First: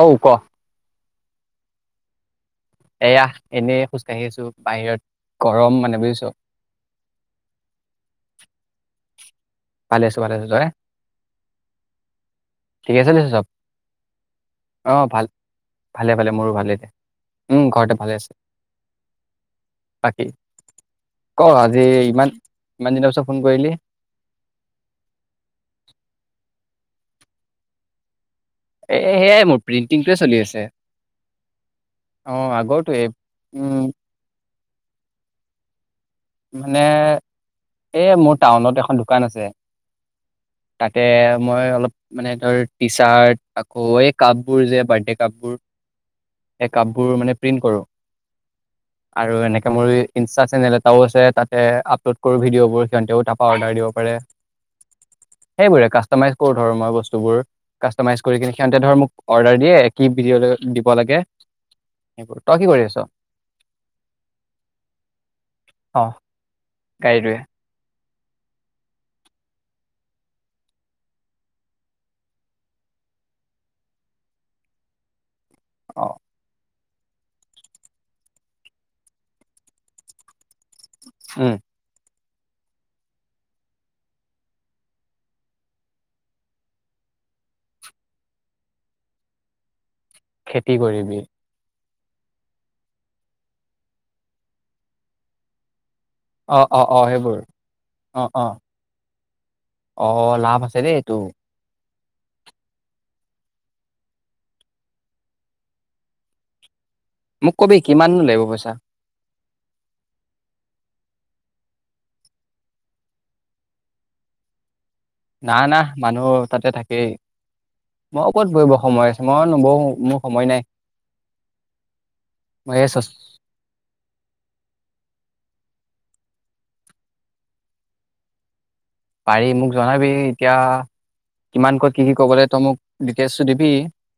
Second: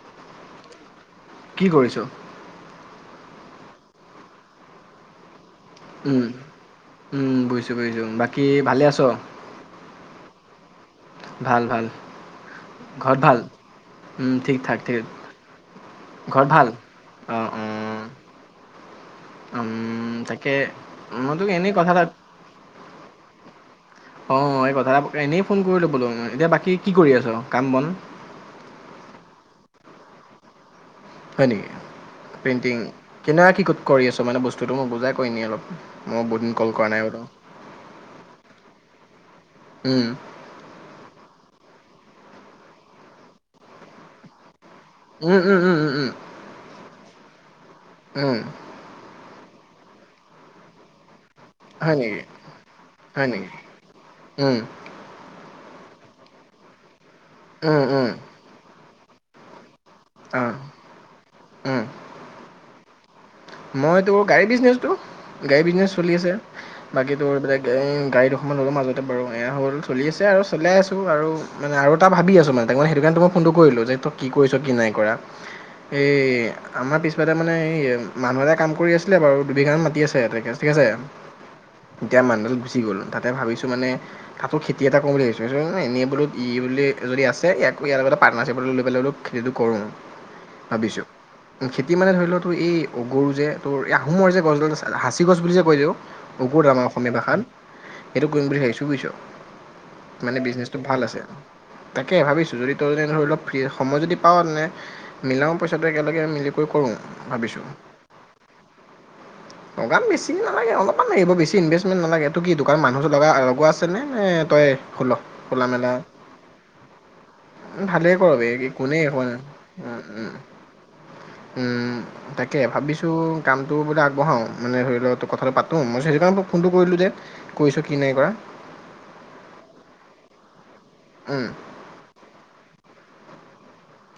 অঔ, ক। কি কৰিছো? এয়া এনেই খোজ কঢ়ি আছো বাহিৰত। গৰম মানে বুজিছ উম-উম বুজিছো বুজিছো। বাকী ভালে আছ? ভালে আছো। ভালে আছো। তই। ভাল-ভাল ঠিকে ঘৰত চলিছে ভাল? চব উম। ঠিক থঠাক অ ভাল ভালে ভালে ঠিক ঘৰত মোৰো ভাল? ভালে দে অ', উম ঘৰতে অ' ভালে আছে বাকী উম। তাকে মই ক তোক এনেই আজি কথা এাত ইমান ইমান দিনৰ পিছত ফোন কলি অ' এই কথা এটা এনেই ফোন কৰিলো বোলো। এতিয়া বাকী। কি-কি কৰি আছ? কাম বন? এই সেয়াই মোৰ প্ৰিণ্টিংটোৱে চলি আছে। হয় নেকি? অ আগৰটোৱে উম [unintelligible] সুটো মই বুজাই কৰিম নি অলপ। মই বহুত দিন কল মানে, কৰা নাই বোলো। এই মোৰ টাউনত এখন দোকান আছে। উম, তাতে। মই অলপ মানে ধৰ টি চাৰ্ট, আকৌ এই কাপ বোৰ যে। বাৰ্থডে কাপ উম, বোৰ। উম, উম, উম, উম, এই কাপ বোৰ মানে। প্ৰিণ্ট কৰঁ উম। আৰু এনেকে মোৰ ইনষ্টা চেনেলত। তও আছে তাত। হয় আপলোড নেকি? কৰো ভিডিঅ'বোৰ। সিহঁতেও হয় নেকি? তাৰপৰা অৰ্ডাৰ দিব পাৰে। উম, সেইবৰে কাষ্টমাইজ কৰো ধৰ মই বস্তু। বসু উম, কা উম, কৰিনে সিহঁতে ধৰ ম অৰ্ডাৰ দিয়ে। কি অঁ, দিব লাগে? উম। সেইবোৰ তই কি কৰি আছ? মই তোৰ গাড়ী বিজনেচটো। গাড়ী বিজনেছ অ চলি আছে। বাকীতো গাড়ীটোৱে বাক গ গাড়ী দুখনমান হ'লঁ মাজতে বাৰু এয়া হ'ল চলি আছে আৰু চাই আছোঁ আৰু মানে আৰু এটা ভাবি আছোঁ মানে। তাক মে সেইটো কাৰণে মই ফোনটো কৰিলোঁ যে তই কি কৰিছ কি নাই কৰা। অ এই আমাৰ পিছফাল মানে এই মানুহ এটা কাম কৰি আছিলে বাৰু দুবিঘান মাতি আছে তাতে ঠিক আছে উম এতিয়া মানুহ গুচি গ'ল তাতে ভাবিছোঁ মানে তাতো খেতি এটা কৰো বুলি ভাবিছোঁ ন এনেই বোলো ই বুলি যদি আছে ইয়াক ইয়াৰ লগতে পাৰ্টনাৰশ্বিপ লৈ পেলাই বোলো খেতিটো কৰোঁ খেতি কৰিবি কি মানে ধৰি লওতো এই অ গৰু যে তো এই আহোমৰ যে গছডাল সাঁচি গছ বুলি যে কয় যেও অ অ আমাৰ অ অসমীয়া সেইবোৰ ভাষাত অ সেইটো কৰিম অ বুলি ভাবিছোঁ বুয়িছ অ মানে লাভ বিজনেচটো দেই ভাল এইটো আছে তাকে ভাবিছোঁ যদি তই যনে ধৰি অলপ ফ্ৰী সময় যদি পাৱওঁ তেনে মিলাওঁ পইচাটো একেলগে মিলি কৰিব পাৰোঁ ভাবিছোঁ কিমান নো লাগিব পইচা লগাম বেছি নেলাগে অলপমান লাগিব বেছি ইনভেষ্টমেণ্ট নালাগে এইটো কি কাৰণ মানুহ লগ লগোৱা আছে ন নে তই খোল না খোলা না মেলা মানুহ তাতে থাকেই ভালেই মই কৰ বে ক'ত বহিব কোনেই সময় আছে হোৱা মই নবহো মোৰ নাই। সময় নাই মই এই ভাবিছো কামটো বোলে আগবঢ়াও মানে ধৰি লওক কথা ভাল পাতোঁ মই সেই কাৰণে ফোনটো কৰিলোঁ যে কৰিছোঁ কি নাই কৰা পাৰি মোক জনাবি এতিয়া উম, কিমান কৈ কি কি ক'বলে তই মোক ডিটেইলচ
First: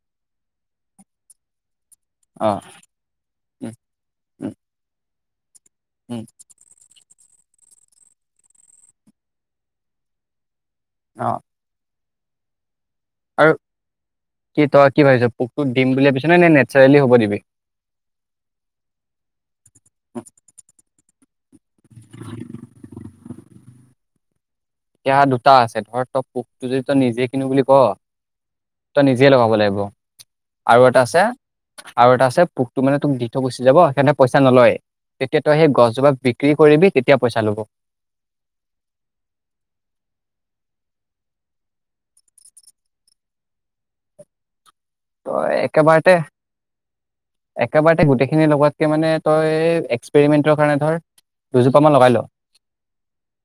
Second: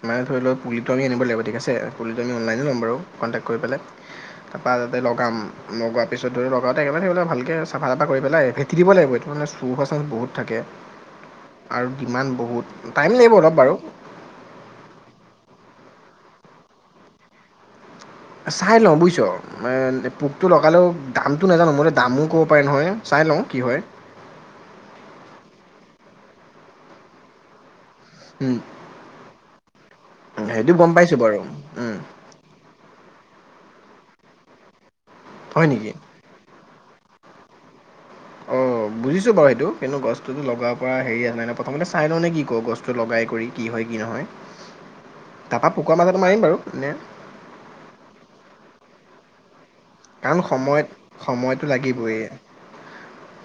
মানে ধৰি লওক পুলিটো আমি ঠিক আছে পুলি টো আমি অ অনলাইনে লম বাৰু কনটেকত কৰি উম উম পেলাই কাম লগাৰ উম পিছতো লগাওঁতে একে লগতে থাকিব লাগিব ভালকে তাকে চাফা এটা কৰি পেলাই ভেটি দিব লাগিব এইটো মানে চুৰ পাৰচন বহুত থাকে অ কিমান বহুত টাইম লাগিব আৰু অলপ বাৰু কি তই কি ভাবিছ পোকটো দিম বুলি ভাবিছ নে নে নেচাৰেলি হ'ব দিবি চাই লওঁ বুজিছ মানে পোকটো লগালে ও দামটো নেজানো মই দামো ক'ব পাৰি নহয় চাই লওঁ কি হয় এতিয়া দুটা আছে ধৰ তই পোকটো যদি তই নিজে কিনো বুলি কৱ উম, তই নিজে লগাব লাগিব সেইটো আৰু গম এটা পাইছোঁ আছে বাৰু উম, আৰু এটা আছে পোকটো মানে তোক গুচি যাব সেইকাৰণে পইচা নলয় তেতিয়া তই হয় সেই নেকি গছজোপা বিক্ৰী কৰিবি তেতিয়া তেতিয়া পইচা ল'ব। অ' বুজিছো বাৰু এইটো কিন্তু গছটোতো লগাব পৰা হেৰি আ নাই ন। প্ৰথমতে চাই ল নে কি ক গছটো লগাই কৰি কি হয় কি নহয়? ত তাৰপৰা পোকৰ একেবাৰতে মাজাটো মাৰিম বাৰু নে একেবাৰতে গোটেইখিনি লগোৱা ত ত মানে তই কাৰণ এক্সপেৰিমেন্টৰ কাৰণে ধৰ সময়ত সময়তটো দুজোপা মান লগাই ল লাগিবয়ে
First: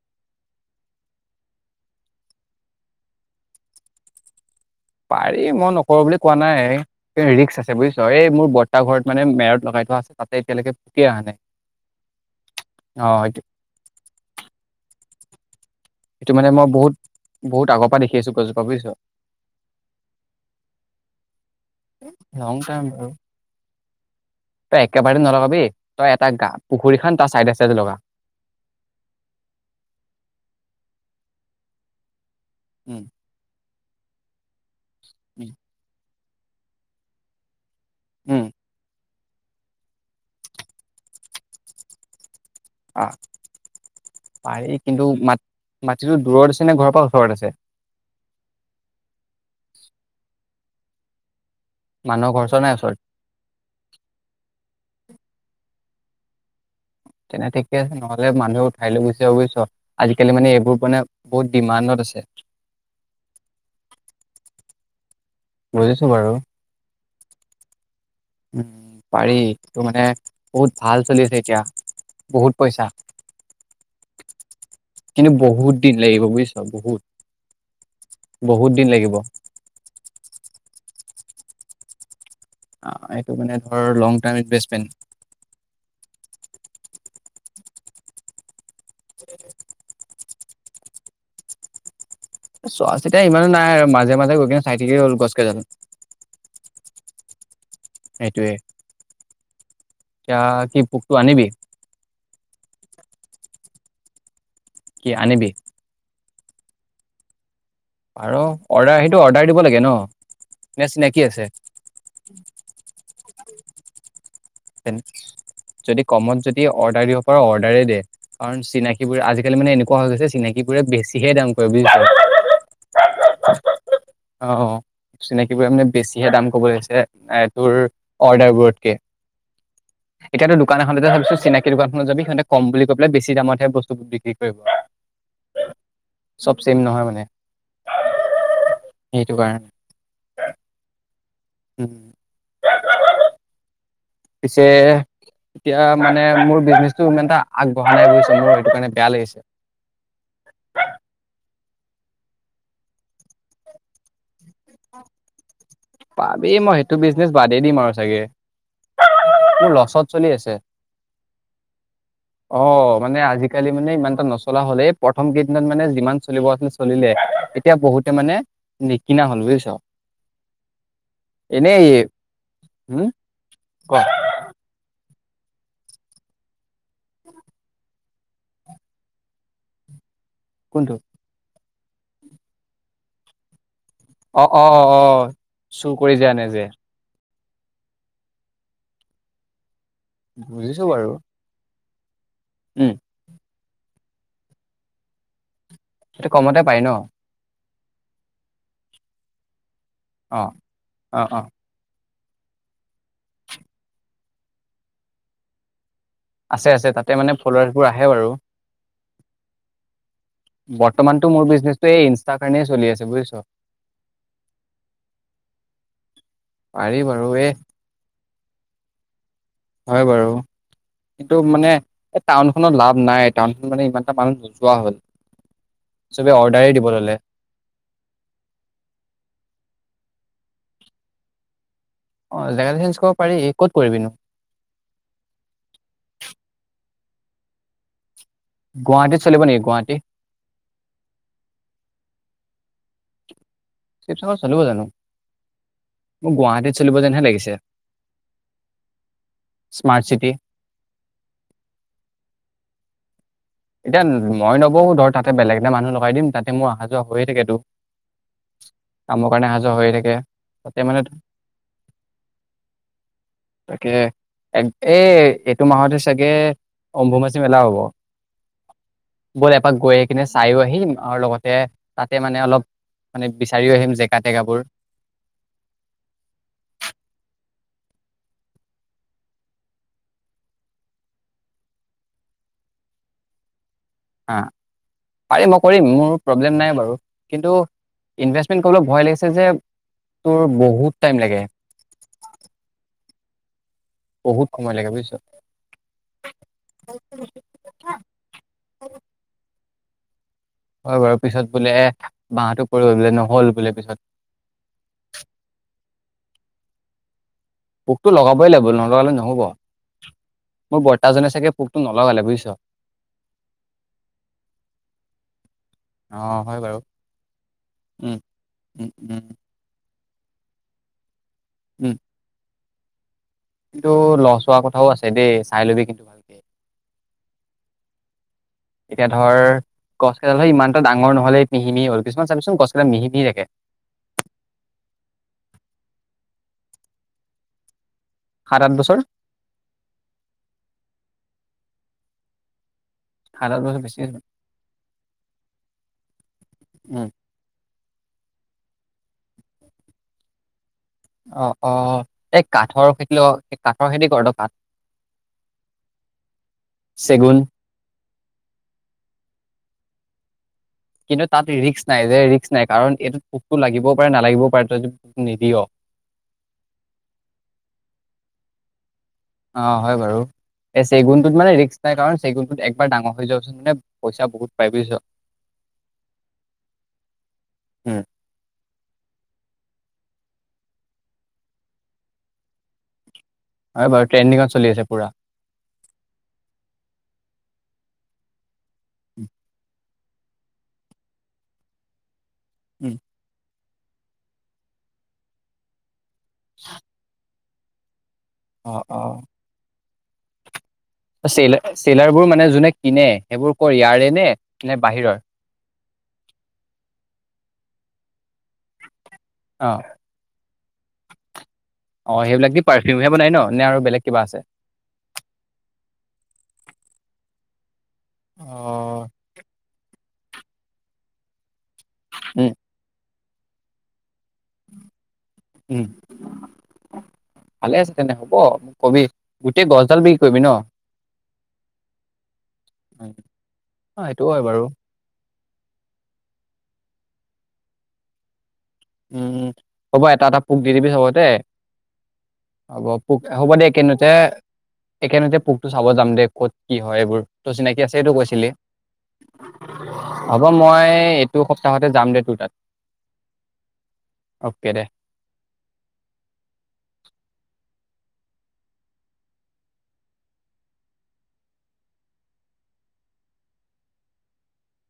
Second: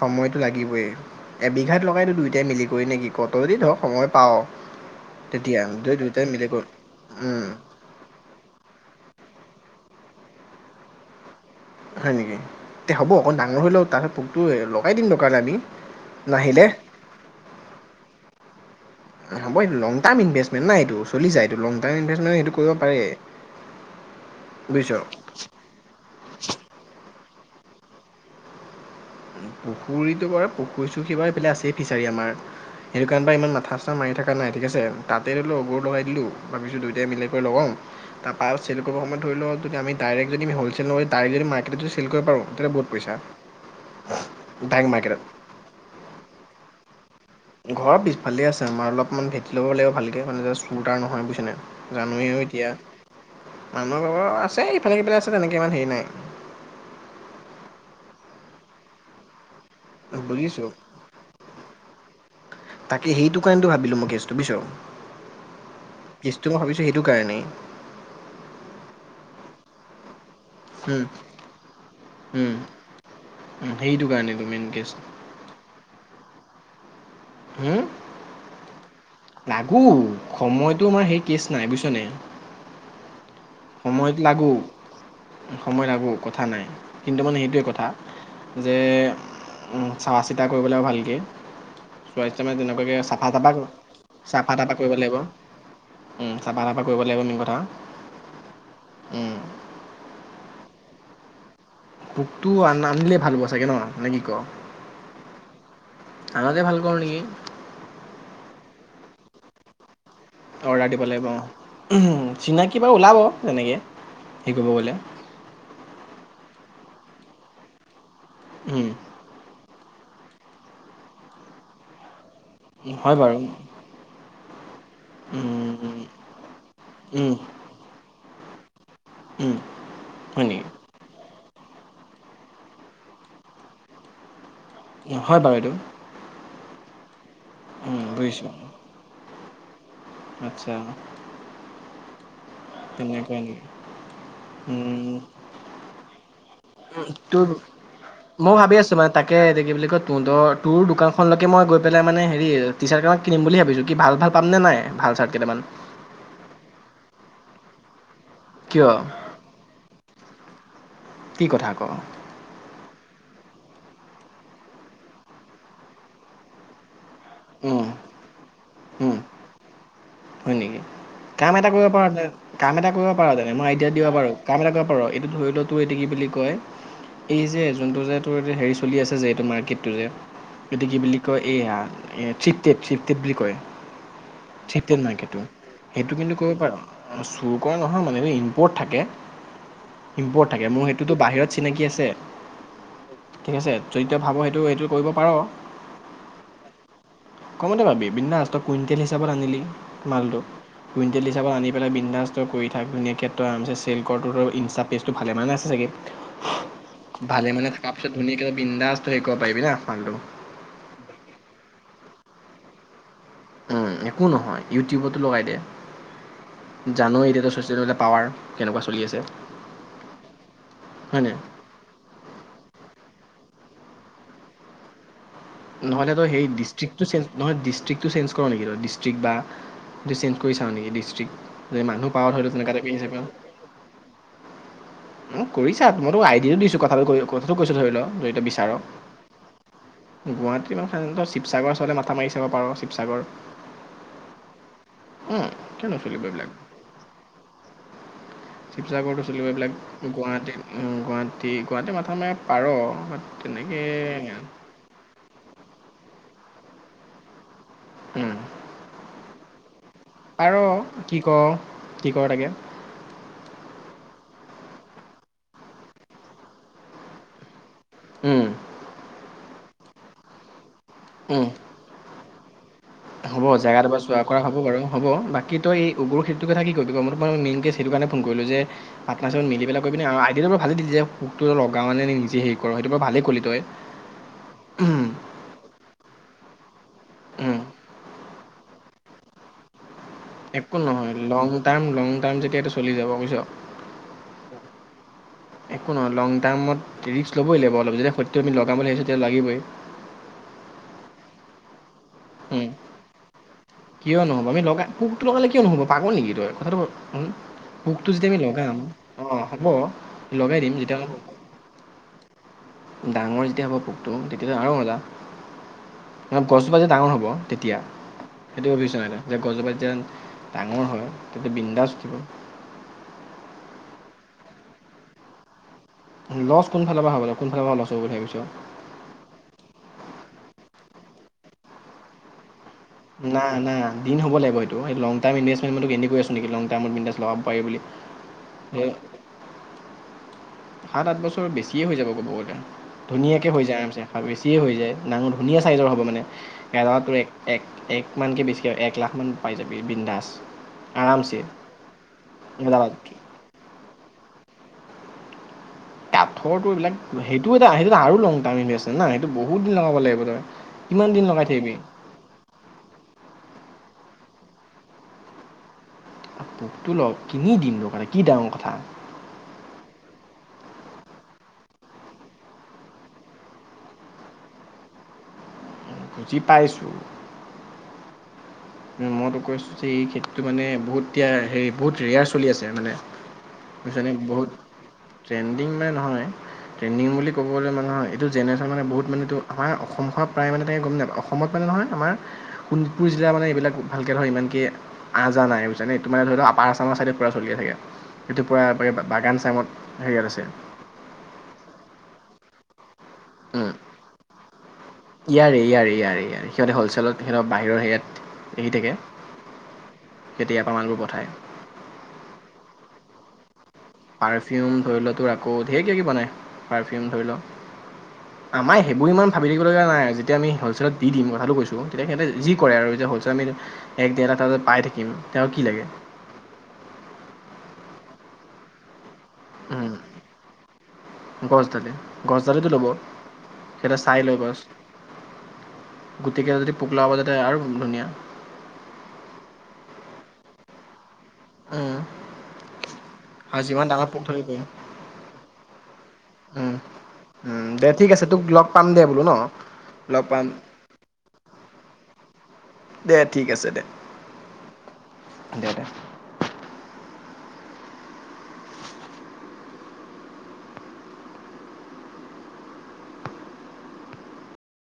সময়তটো লাগিবইে এবিঘাত লগ এইটো দুয়োটাই মিলি কৰি নে তই ক'। তই যদি ধৰ সময় পাৱ। পাৰি তেতিয়া মই যদি নকৰো বুলি দুয়োটাই কোৱা মিলি নাই। কৰি কিন্তু উম, ৰিস্ক আছে বুজিছ এই মোৰ বৰ্তা ঘৰত মানে মেৰত লগাই থ আছে তাতে এতিয়ালৈকে পোকে অহা নাই। হয় নেকি এ অ হ'ব অকণ এইটো ডাঙৰ হৈলেও তাত পোকটো লগাই দিম দাৰ কাল আনি। সেইটো মানে মই বহুত বহুত আগৰ পৰা দেখি আছোঁ। ভৱিষ্যত হ'ব এইটো লং টাৰ্ম ইনভেষ্টমেণ্ট নাই এইটো চলি যায়। এইটো লং টাৰ্ম ইনভেষ্টমেণ্ট সেইটো লংগ কৰিব পাৰে টাৰ্ম তই বুজিছ একেবাৰে দ নলগবি তই এটা গা পুখুৰী খান্দ তাৰ চাইদে [unintelligible] লগা। পুখুৰীটো বাৰু পুখুৰী চুখী বাৰ এইফালে আছেই ফিচাৰী আমাৰ। উম সেইটো কাৰণ বা ইমান মাথা আ মাৰি থাকা নাই। ঠিক আছে তাতে উম ধৰিলও অ', গৰুৰ লগাই দিলোঁ। ভাবিছোঁ দুয়োটাই মিলাক কৰি লগাওঁ। উম তাৰপা আৰু চেল কৰিব সময়ত ধ লওঁ যদি আমি ডাইৰেক্ যদি হ'লছেল নহৈ যদি তাৰে যদি মাৰ্কৈট চেল কৰি পোৰো। তাতে বহুত অ পইচা। পাৰি ডাইৰেক্ট কিন্তু মাৰ্কেটত ম মাটিতো দূৰত আছে নে ঘৰৰ পৰা ওচৰত আছে ঘৰৰ পিছফালে আছে আমাৰ অলপমান ভেটি ল'ব লাগিব। ভালকৈ মানে যে [unintelligible] মানুহৰ জানোৱও ঘৰ চৰ এতিয়া নাই ওচৰত মানুহ ঘৰ আছে ইফালে সিফালে তেনেকে ইমান হেৰি নাই। তেনে ঠিকে আছে নহ'লে মানুহে ঠাইলৈ গুচি যাব বুজিছ'। আজিকালি মানে বুজিছো এইবোৰ মানে বহুত ডিমাণ্ডত আছে তাকে সেইটো কাৰণ ভাবিলো মই কেচটো পিছত। বুজিছো বাৰু কেছটো মই ভাবিছো সেইটো কাৰণেই। উম পাৰি এইটো মানে বহুত উম, ভাল চলি আছে এতিয়া উম, বহুত পইচা উম, সেইটো কাৰণেতো মেইন কেছ কিন্তু বহুত দিন লাগিব। বুইছ বহুত হম বহুত দিন লাগিব লাগো সময় টো আমাৰ সেই কেছ নাই বুইিছনে। অ'। টো মানে ধৰ লং টাৰ্ম ইনভেষ্টমেণ্ট সময় লাগো কথা নাই কিন্তু মানে সেইটোৱে কথা যে চোৱা চিতা কৰিবলৈ ভালকে সাস্থ্য মানে চোৱা যেনেকাকে চিতা চাফা, ইমানো চাফা, নাই আৰু মাজে মাজে গৈ চাফা, কিনে তাফা চাই কৰিব থাকিলে লাগিব হ'ল গছ কেইডাল চাফা তাফা কৰিব লাগিব মেইন কথা। সেইটোৱে উম, ক' কি পোকটো আনিবি? তোৰ আ নানিলে ভাল পোৱা চাগে ন নে কি ক? কি আনিবি? আনাটোৱে ভাল হ'ব নেকি? আৰু অৰ্ডাৰ সেইটো অৰ্ডাৰ দিব লাগে ন? নে অৰ্ডাৰ দিব চিনাকি লাগিব আছে অ' চিনাকি বাৰু ওলাব। তেনেক। যদি কমত যদি অৰ্ডাৰ দিব পাৰ অৰ্ডাৰেই দে। কাৰণ উম, চিনাকিবোৰ আজিকালি মানে এনেকুৱা কোৱা গৈছে চিনাকি বোৰে বেছিহে দাম কৰে বুজি পাইছ। হয় বাৰু অ' অ'। চিনাকী বোৰে মানে উম, বেছিহে দাম কব লৈছে। উম, এই তোৰ অৰ্ডাৰ বোৰতকে। উম, হয় এতিয়াতো নেকি দোকান এখনতে ভাবিছো চিনাকি দোকানখনত যাবি সিহঁতে কম বুলি কৈ পালে বেছি দামতহে বস্তু বিক্ৰী কৰিব। হয় বাৰু এইটো। চব চেম নহয় মানে। উম বুইছো। সেইটো কাৰণে। আচ্ছা। উম। তেনেকুৱাই নেকি? পিছে, উম। এতিয়া মানে মোৰ বিজনেচটো ইমান এটা তোৰ আগবঢ়া নাই বুজিছা, মোৰ মই এইটো ভাবি কাৰণে আছোঁ বেয়া মানে তাকে এতিয়া কি বুলি লাগিছে। পেলায় মানে হেৰি টি-চাৰ্ট কেইটামান কিনম বুলি ভাবিছোঁ। কি ভাল, ভাল পামনে নাই ভাল চাৰ্টকেইটামান? পাবি, মই সেইটো বিজনেচ বাদেই দিম আৰু চাগে। কিয় মোৰ লচত চলি আছে। কি কথা ক? অ' মানে আজি কালি মানে ইমানটা নচলা হ'লেই, প্ৰথম কেইদিনত মানে যিমান চলিব আছিল, চলিলে। এতিয়া উম, বহুতে মানে উম, নিকিনা হ'ল বুজিছ। হয় নেকি? কাম এটা এই, হো ডিয়া দিব পাৰোঁ। কাম এটা কৰিব পাৰোঁ। এইটো ধৰি ল তোৰ, এইটো কি বুলি কয়! এই যে, যোনটো যে, তোৰ হেৰি চলি আছে যে, এইটো মাৰ্কেটটো যে এইটো কোনটো কি বুলি কয়, এইয়া এ শ্বিফটেড, শ্বিফটেড বুলি কয়। অ', অ', অ', চেপ্টেড অ', মাৰ্কেটটো চুৰ কৰি যে আনে যে। চোৰ কৰা নহয় মানে দেই, ইম্পৰ্ট থাকে। ইম্পৰ্ট থাকে। বুজিছো মোৰ বাৰু সেইটোতো বাহিৰত চিনাকি আছে [unintelligible] উম। ঠিক আছে যদি তই ভাব সেইটো এইটো কৰিব পাৰ। সেইটো কমতে পাই ন? কমতে পাবি বিন্দাছ তই কুইণ্টেল হিচাপত আনিলি মালটো অ অ কুইণ্টেল অ হিচাপত আনি পেলাই বিন্ডাজ তই কৰি থাক ধুনীয়াকে তই আৰামছে চেল কৰ তোৰটো আৰু ইনষ্টা পেজটো ভালেমানে আছে চাগে! আছে আছে তাতে মানে ফলাৰছবোৰ আহে বাৰু। খালি ক পাৰিবি নে কামটো? বৰ্তমানতো মোৰ বিজনেছটো এই ইনষ্টাৰ কাৰণে চলি আছে বুইছ? উম একো নহয় ইউটিউবতো লগাই দে। পাৰি বাৰু জানই এই এতিয়া ছচিয়েল মিডিয়াৰ পাৱাৰ কেনেকুৱা চলি আছে। হয় বাৰু হয়নে কিন্তু মানে এই টাউনখনত লাভ নাই ন'। মানে ইমানটা মানুহ নোযোৱা হ'ল। নহ'লে তই চবে সেই অৰ্ডাৰেই দিব ডিষ্ট্ৰিক্টো ললে নহয় ডিষ্ট্ৰিক্টো চেঞ্জ কৰ নেকি তই ডিষ্ট্ৰিক্ট বা চেঞ্জ কৰি চাওঁ নেকি ডিষ্ট্ৰিক্ট -? অ' জেগাটো চেঞ্জ কৰিব পাৰি ক'ত কৰিবিনো? মোক কৰিছা মই তোক আইডিয়াটো দিছো কথাটো কথাটো কৈছো ধৰি ল। যদি তই বিচাৰ, গুৱাহাটীত চলিব নেকি গুৱাহাটী গুৱাহাটীৰ বা সেনেকোৱা শিৱসাগৰৰ চাইডে মাথা মাৰ। মাথা মাৰি চাব পাৰোঁ শিৱসাগৰ শিৱসাগৰত চলিব জানো, কিয় নচলিব মোক এইবিলাক গুৱাহাটীত চলিব যেনহে লাগিছে। শিৱসাগৰটো চলিব এইবিলাক স্মাৰ্ট চিটি গুৱাহাটী, গুৱাহাটী, গুৱাহাটী মাথা মাৰিব পাৰ। [unintelligible] এতিয়া মই নবহোঁ ধৰ তাতে বেলেগ এটা মানুহ লগাই দিম তা মোৰ অহা যোৱা হৈয়ে থাকে তো। কামৰ কাৰণে অহা যোৱা হৈয়ে থাকে, পাৰ তাতে মানে কি ক কি কৰ তাকে এ এইটো মাহতে চাগে অম্বুবাচী মেলা হ'ব। উম বল এপাক গৈ আহ কিনে চায়ো আহিম আৰু লগতে তাত তা মানে অলপ মানে হ'ব বিচাৰিও জেগাটো আহিম বা চোৱা জেগা কৰা হব তেগাবোৰ বাৰু হ'ব বাকী তো এই উগুৰ খেৰ কথা কি কিব মোৰ মেইন সেইটো কাৰণে ফোন কৰিলো যে পাটনাৰ চিপত মিলি পেলাই কৰিবি নে আইডিয়াটো ব ভালেইিল যেুকটো লগা মানে নিজে হেৰি কৰ সেইটো বাৰ ভালেই কলি তই হ পাৰিম মই কৰিম মোৰ প্ৰব্লেম নাই বাৰু কিন্তু উম, ইনভেষ্টমেন্ট কৰিবলৈ ভয় লাগিছে যে তোৰ একো বহুত নহয় টাইম লাগে লং টাৰ্ম লং টাৰ্ম যেতিয়া এটো চলি যাব বুজিছ বহুত সময় লাগে বুজিছ। একো নহয় লং টাৰ্মত ৰিক্স লবই লাগিব অলপ যেতিয়া সত্য আমি লগাম বুলি ভাবিছো তেতিয়া লাগিবই। হোৱাৰ পিছত বোলে বাহটো উম, পৰি গল বোলে নহ'ল বোলে পিছত কিয় নহব আমি লগা পোকটো লগালে কিয় নহ'ব পাগল নেকি তই কথাটো পোকটো যেতিয়া আমি লগাবই লাগিব লগাম নলগালে অ নহ'ব হ'ব লগাই দিম মোৰ যেতিয়া ক বৰ্তাজনে চাগে পোকটো নলগালে বুজিছ। ডাঙৰ যেতিয়া হ'ব পোকটো তেতিয়া আৰু মজা অ হয় গছজোপা বাৰু। যে ডাঙৰ হ'ব তেতিয়া। উম, সেইটো উম, ভাবিছ নে তই উম, যে গছজোপাই যেন ডাঙৰ হয়। তোয়া বিন্দাস উম, উঠিব। কিন্তু লছ হোৱা কথাও আছে দেই চাই লবি কিন্তু। ভালকে। লছ কোনফালৰ পৰা হ'ব কোনফালৰ পৰা লছ চব ভিছঁ। এতিয়া ধৰ গছ কেইডাল ইমান টা ডাঙৰ নহলে এই পিহিনি 'ল কিছুমান চাবিচোন গছ কেইডাল মিহি মিহি থাকে। না না দিন হব লাগিব এইটো লং টাইম ইনভেষ্টমেণ্ট বুলি মই তোক এনেই কৈ আছোঁ। [unintelligible] সাত আঠ এই বছৰ। সাত আঠ বছৰ বেছিয়ে হৈ যাব কব গ'লে ধুনীয়াকে সাত আঠ হৈ যায় বছৰ বেছি হৈছে। আৰামচে বেছিয়ে হৈ যায় নাঙ ধুনীয়া চাইজৰ হ'ব মানে উম, কেৰাটো এক এক মানকে বেছি কিয় এ এক লাখমান পাই যাবি বিন্দাস। অ অ এই কাঠৰ খেতি কাঠৰ খেতি কৰ তই কাঠ কাঠৰটো এইবিলাক চেগুন সেইটো এটা সেইটো আৰু লং টাইম ন সেইটো বহুত দিন লগাব লাগিব কদায় কিন্তু তাত ৰিস্ক নাই যে, ৰিস্ক নাই কাৰণ এইটোত পোকটো লাগিব। পাৰে, নালাগিবও পাৰে তই যদি নিদিয়। পোকটো ল কিনি দিম টোৰ কাৰণে, কি ডাঙৰ কথা। অ' হয় বাৰু এই চেগুনটোত মানে ৰিস্ক নাই কাৰণ চেগুনটোত একবাৰ ডাঙৰ হৈ যাবচোন মানে পইচা বহুত পাই বুজিছ। বুজি পাইছোঁ উম। মইতো কৈছোঁ যে, এই খেতিটো মানে বহুত এতিয়া হেৰি বহুত ৰেয়াৰ চলি আছে মানে হয় বাৰু ট্ৰেণ্ডিঙত বহুত চলি আছে পুৰা। ট্ৰেণ্ডিং মানে নহয়, ট্ৰেণ্ডিং বুলি ক'বলৈ [unintelligible] এইটো যেনে [unintelligible] বহুত মানে আমাৰ অ' [unintelligible] গম নেপাও অসমত মানে নহয় আমাৰ উম। শোণিতপুৰ জিলা মানে এই এইবিলাক ভালকে নহয়, ইমানকে আহ জাহ নাই বুইছানে মানে ধৰি লোৱা আপাৰ আচামৰ চাইডে পুৰা চলিয়ে থাকে ৰাতিপুৱা অ [unintelligible] বাগান চাঙত হেৰিয়ত আছে চে চেলাৰ বোৰ মানে যোনে কিনে সেইবোৰ ক'ৰ ইয়াৰে নে, নে বাহিৰৰ? ইয়াৰে ইয়াৰে ইয়াৰে ইয়াৰে, সিহঁতে হ'লচেলত সিহঁতৰ বাহিৰৰ হেৰিয়াত দেখি থাকে অ', সিহঁতে ইয়াৰ পৰা মালবোৰ পঠায় অ' সেইবিলাক দি পাৰফিউমহে বনাই ন' নে আৰু বেলেগ কিবা আছে? পাৰফিউম ধৰি ল' তোৰ আকৌ ধেৰ কিবা-কিবি বনাই, পাৰফিউম ধৰি ল' অ। আমাৰ সেইবোৰ ইমান ভাবি থাকিব লগীয়া নাই আজি এতিয়া আমি হ'লচেলত দি দিম কথাতো কৈছো তেতিয়া সিহতে উম যি কৰে আৰু যে হ'লচে ত' আমি এক-ডেৰটা বজাত পাই থাকিম তেওঁ কি উম লাগে? ভালে আছে তেন্তে হ'ব কবি গোটেই উম, গছডাল বিক্ৰী কৰিবি ন? গছডালি গছডালিটো ল'ব সিঁহতে অ চাই সেইটোও লয় হয় গছ বাৰু গোটেই কেইটাত যদি পোক ওলাব যাতে আৰু ধুনীয়া। উম হ'ব এটা এটা পোক দি দিবি চবতে উম হ'ব পোক হ'ব আৰু দে যিমান কিনোতে ডাঙৰ পোক ধৰিবই একেলগে পোকটো চাব যাম দে ক'ত উম কি হয় এইবোৰ তোৰ উম চিনাকি দে আছেটো ঠিক আছে তোক কৈছিলি, লগ পাম দে বোলো ন লগ হ'ব পাম মই ইটো সপ্তাহতে যাম দে তোৰ তাত দে ঠিক আছে দে। অ'কে দে। দে দে। অ [inaudible]